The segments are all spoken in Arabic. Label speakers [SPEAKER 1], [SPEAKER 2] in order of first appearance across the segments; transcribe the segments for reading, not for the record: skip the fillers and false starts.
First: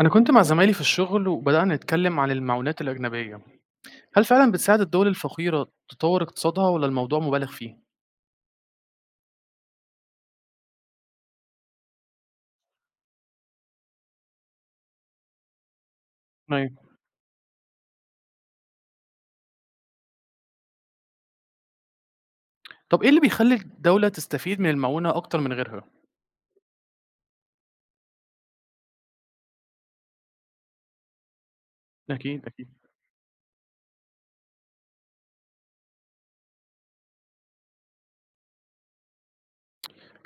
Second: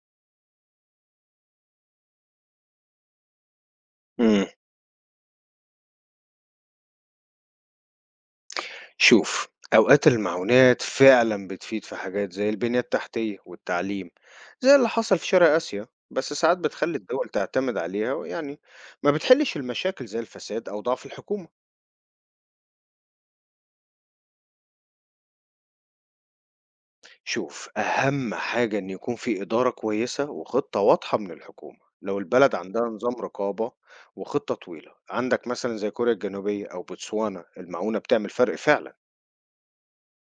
[SPEAKER 1] أنا كنت مع زمايلي في الشغل وبدأنا نتكلم عن المعونات الأجنبية، هل
[SPEAKER 2] إمم.
[SPEAKER 1] فعلا بتساعد الدول الفقيرة تطور اقتصادها ولا الموضوع مبالغ فيه؟
[SPEAKER 2] شوف، أوقات المعونات فعلًا بتفيد في حاجات زي البنية التحتية والتعليم، زي اللي حصل في شرق آسيا، بس ساعات
[SPEAKER 1] ايوه.
[SPEAKER 2] بتخلّي الدول تعتمد عليها ويعني ما بتحلّش المشاكل زي الفساد أو ضعف الحكومة.
[SPEAKER 1] طب إيه اللي بيخلي الدولة تستفيد من المعونة أكتر من غيرها؟
[SPEAKER 2] شوف، أهم حاجة إن يكون في إدارة كويسة وخطة واضحة من الحكومة، لو
[SPEAKER 1] اكيد
[SPEAKER 2] البلد
[SPEAKER 1] اكيد.
[SPEAKER 2] عندها نظام رقابة وخطة طويلة، عندك مثلًا زي كوريا الجنوبية أو بوتسوانا، المعونة بتعمل فرق فعلًا.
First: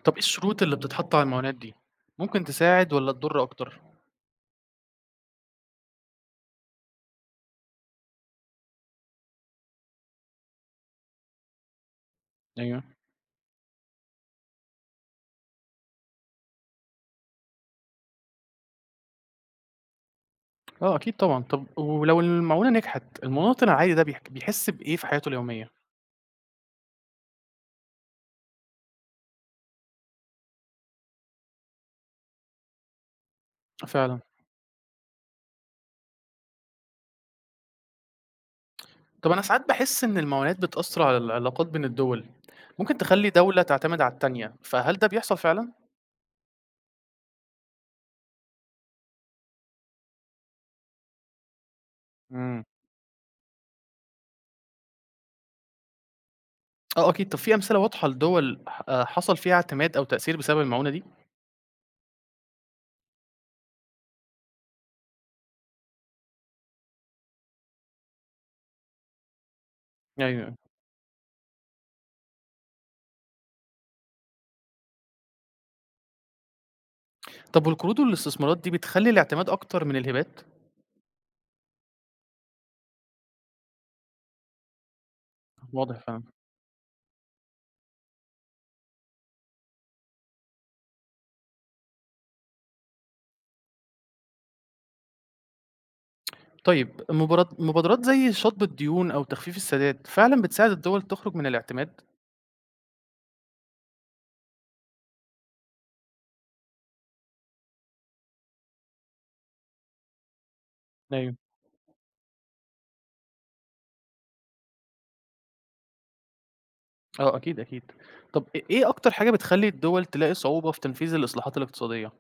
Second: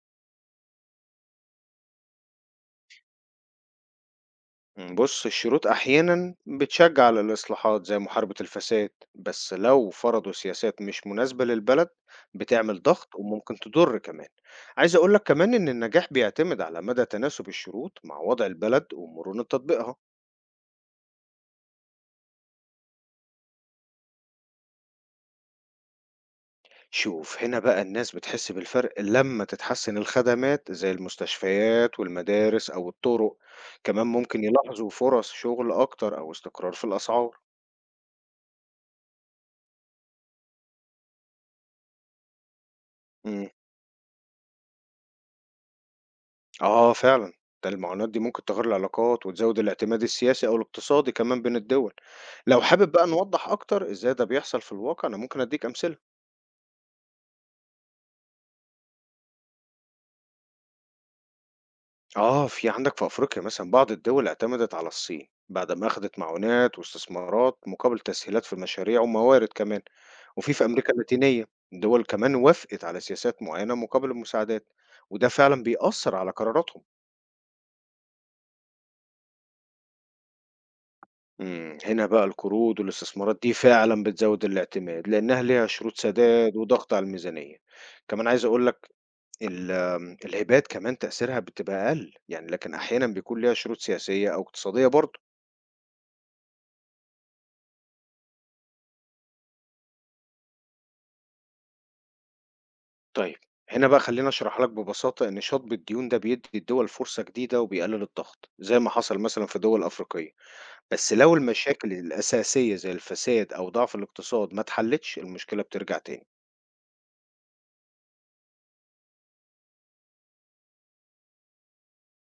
[SPEAKER 1] طب إيه الشروط اللي بتتحط على المعونات دي؟ ممكن تساعد ولا تضر أكتر؟
[SPEAKER 2] بص الشروط أحيانا بتشجع على الإصلاحات زي محاربة الفساد، بس لو فرضوا سياسات مش مناسبة للبلد بتعمل
[SPEAKER 1] ايوه.
[SPEAKER 2] ضغط وممكن تضر كمان. عايز أقولك كمان إن النجاح بيعتمد على مدى تناسب الشروط مع وضع البلد ومرونة تطبيقها.
[SPEAKER 1] آه أكيد طبعا، طب ولو المعونة نجحت المواطن العادي ده بيحس بإيه في حياته اليومية؟
[SPEAKER 2] شوف هنا بقى الناس بتحس بالفرق لما تتحسن الخدمات زي المستشفيات والمدارس أو الطرق، كمان
[SPEAKER 1] فعلا.
[SPEAKER 2] ممكن يلاحظوا فرص شغل أكتر أو استقرار في الأسعار.
[SPEAKER 1] طب أنا ساعات بحس إن المعونات بتأثر على العلاقات بين الدول، ممكن تخلي
[SPEAKER 2] مم.
[SPEAKER 1] دولة تعتمد على التانية، فهل ده بيحصل فعلا؟
[SPEAKER 2] آه فعلًا، ده المعاناة دي ممكن تغير العلاقات وتزود الاعتماد السياسي أو الاقتصادي كمان بين الدول. لو
[SPEAKER 1] مم.
[SPEAKER 2] حابب بقى نوضح أكتر إزاي ده بيحصل في الواقع أنا ممكن أديك أمثلة.
[SPEAKER 1] آه أكيد، طب في أمثلة واضحة لدول ح حصل فيها اعتماد أو تأثير بسبب المعونة دي؟
[SPEAKER 2] آه في عندك في أفريقيا مثلًا بعض الدول اعتمدت على الصين بعد ما أخدت معونات واستثمارات مقابل تسهيلات في مشاريع وموارد كمان، وفي
[SPEAKER 1] أيوه.
[SPEAKER 2] في أمريكا اللاتينية دول كمان وافقت على سياسات معينة مقابل المساعدات، وده فعلًا بيأثر على قراراتهم.
[SPEAKER 1] طب والقروض والاستثمارات دي بتخلّي الاعتماد أكتر من الهبات؟
[SPEAKER 2] إمم، هنا بقى القروض والاستثمارات دي فعلًا بتزوّد الاعتماد، لإنها ليها شروط
[SPEAKER 1] واضح فعلًا.
[SPEAKER 2] سداد وضغط على الميزانية. كمان عايز أقول لك ال آمم، الهبات كمان تأثيرها بتبقى أقل، يعني لكن أحيانًا بيكون ليها شروط سياسية أو اقتصادية برضه.
[SPEAKER 1] طيب مبادرات زي شطب الديون أو تخفيف السداد فعلًا بتساعد الدول تخرج من الاعتماد؟
[SPEAKER 2] طيب هنا بقى خلّيني أشرح لك ببساطة إن شطب الديون ده بيدّي الدول فرصة جديدة وبيقلل الضغط، زي ما حصل مثلًا في دول أفريقية، بس لو
[SPEAKER 1] أيوه،
[SPEAKER 2] المشاكل الأساسية زي الفساد أو ضعف الاقتصاد ما اتحلتش، المشكلة بترجع تاني.
[SPEAKER 1] آه أكيد، أكيد. طب إيه أكتر حاجة بتخلّي الدول تلاقي صعوبة في تنفيذ الإصلاحات الاقتصادية؟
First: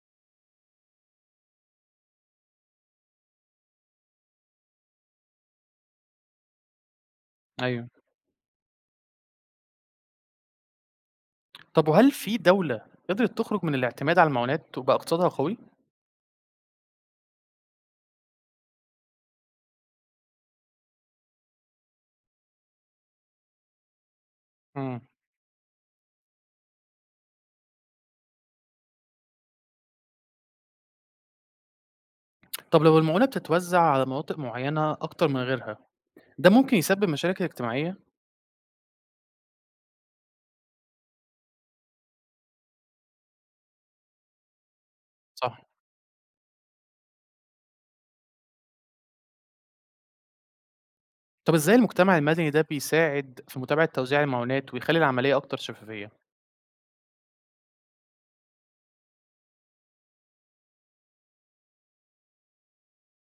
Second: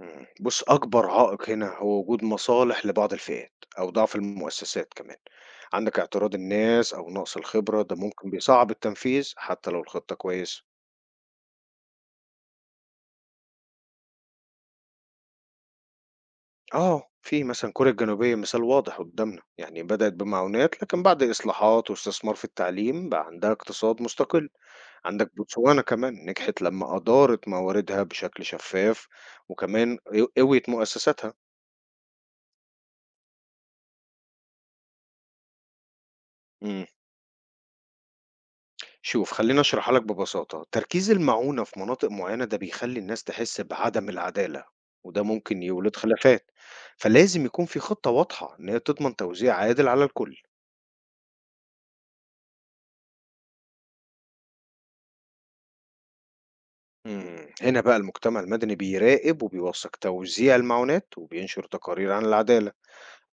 [SPEAKER 2] إمم. بُص، أكبر عائق هنا هو وجود مصالح لبعض الفئات أو ضعف المؤسسات كمان. عندك اعتراض الناس أو نقص الخبرة،
[SPEAKER 1] أيوه.
[SPEAKER 2] ده ممكن بيصعّب التنفيذ حتى لو الخطة كويسة.
[SPEAKER 1] طب وهل في دولة قدرت تخرج من الاعتماد على المعونات وبقى اقتصادها قوي؟
[SPEAKER 2] آه، في مثلًا كوريا الجنوبية مثال واضح قدّامنا، يعني بدأت بمعونات لكن بعد إصلاحات واستثمار في التعليم بقى عندها اقتصاد مستقل.
[SPEAKER 1] إمم.
[SPEAKER 2] عندك بوتسوانا كمان نجحت لمّا أدارت مواردها بشكل شفاف وكمان قوّيت مؤسساتها.
[SPEAKER 1] طب لو المعونة بتتوزع على مناطق معينة أكتر من غيرها ده ممكن
[SPEAKER 2] إمم.
[SPEAKER 1] يسبب مشاكل اجتماعية،
[SPEAKER 2] شوف خليني اشرحها لك ببساطة تركيز المعونة في مناطق معينة ده بيخلي الناس تحس بعدم العدالة، وده
[SPEAKER 1] صح.
[SPEAKER 2] ممكن يولد خلافات، فلازم يكون في خطة واضحة ان هي تضمن توزيع عادل على الكل.
[SPEAKER 1] طب إزاي المجتمع المدني ده بيساعد في متابعة توزيع المعونات ويخلّي العملية أكتر شفافية؟
[SPEAKER 2] مم. هنا بقى المجتمع المدني بيراقب وبيوثق توزيع المعونات وبينشر تقارير عن العدالة،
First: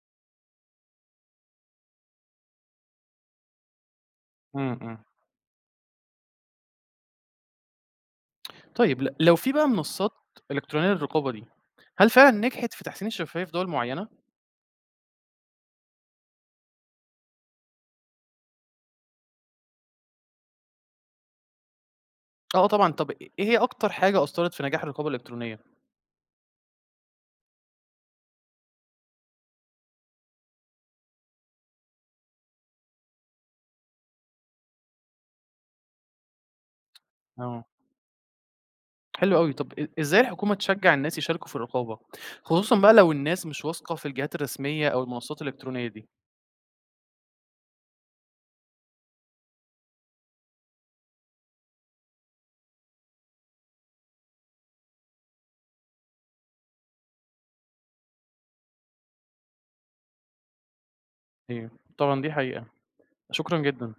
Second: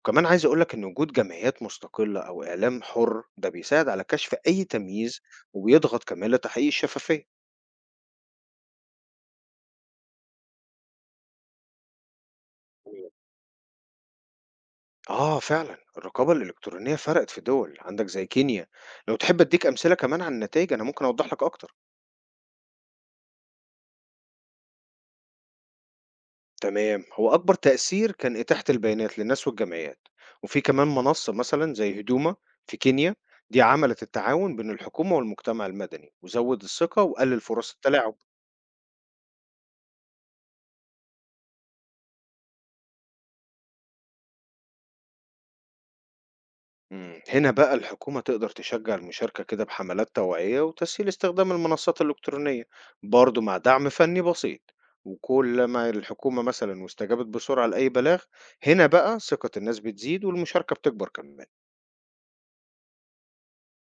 [SPEAKER 2] وكمان عايز اقولك ان وجود جمعيات مستقلة او اعلام حر ده بيساعد على كشف اي
[SPEAKER 1] إمم، إمم.
[SPEAKER 2] تمييز وبيضغط كمان لتحقيق الشفافية.
[SPEAKER 1] طيب لو في بقى منصات إلكترونية للرقابة دي، هل فعلًا نجحت في تحسين الشفافية في دول معينة؟
[SPEAKER 2] آه فعلا الرقابة الإلكترونية فرقت في دول عندك زي كينيا، لو تحب أديك أمثلة كمان عن النتائج أنا ممكن أوضح لك أكتر.
[SPEAKER 1] آه طبعًا، طب إيه هي أكتر حاجة أثّرت في نجاح الرقابة الإلكترونية؟
[SPEAKER 2] تمام هو أكبر تأثير كان إتاحة البيانات للناس والجمعيات، وفي كمان منصة مثلا زي هدوما في كينيا دي عملت التعاون بين الحكومة والمجتمع المدني وزود الثقة وقلل
[SPEAKER 1] آه،
[SPEAKER 2] فرص التلاعب.
[SPEAKER 1] حلو أوي. طب إزاي الحكومة تشجّع الناس يشاركوا في الرقابة، خصوصًا بقى لو الناس مش واثقة في الجهات الرسمية أو المنصات الإلكترونية دي؟
[SPEAKER 2] إمم، هنا بقى الحكومة تقدر تشجّع المشاركة كده بحملات توعية وتسهيل استخدام المنصات الإلكترونية، برضه مع دعم فني بسيط، وكل ما الحكومة مثلًا واستجابت بسرعة لأي بلاغ، هنا بقى ثقة الناس بتزيد والمشاركة بتكبر كمان.
[SPEAKER 1] أيوه، طبعًا دي حقيقة. شكرًا جدًا.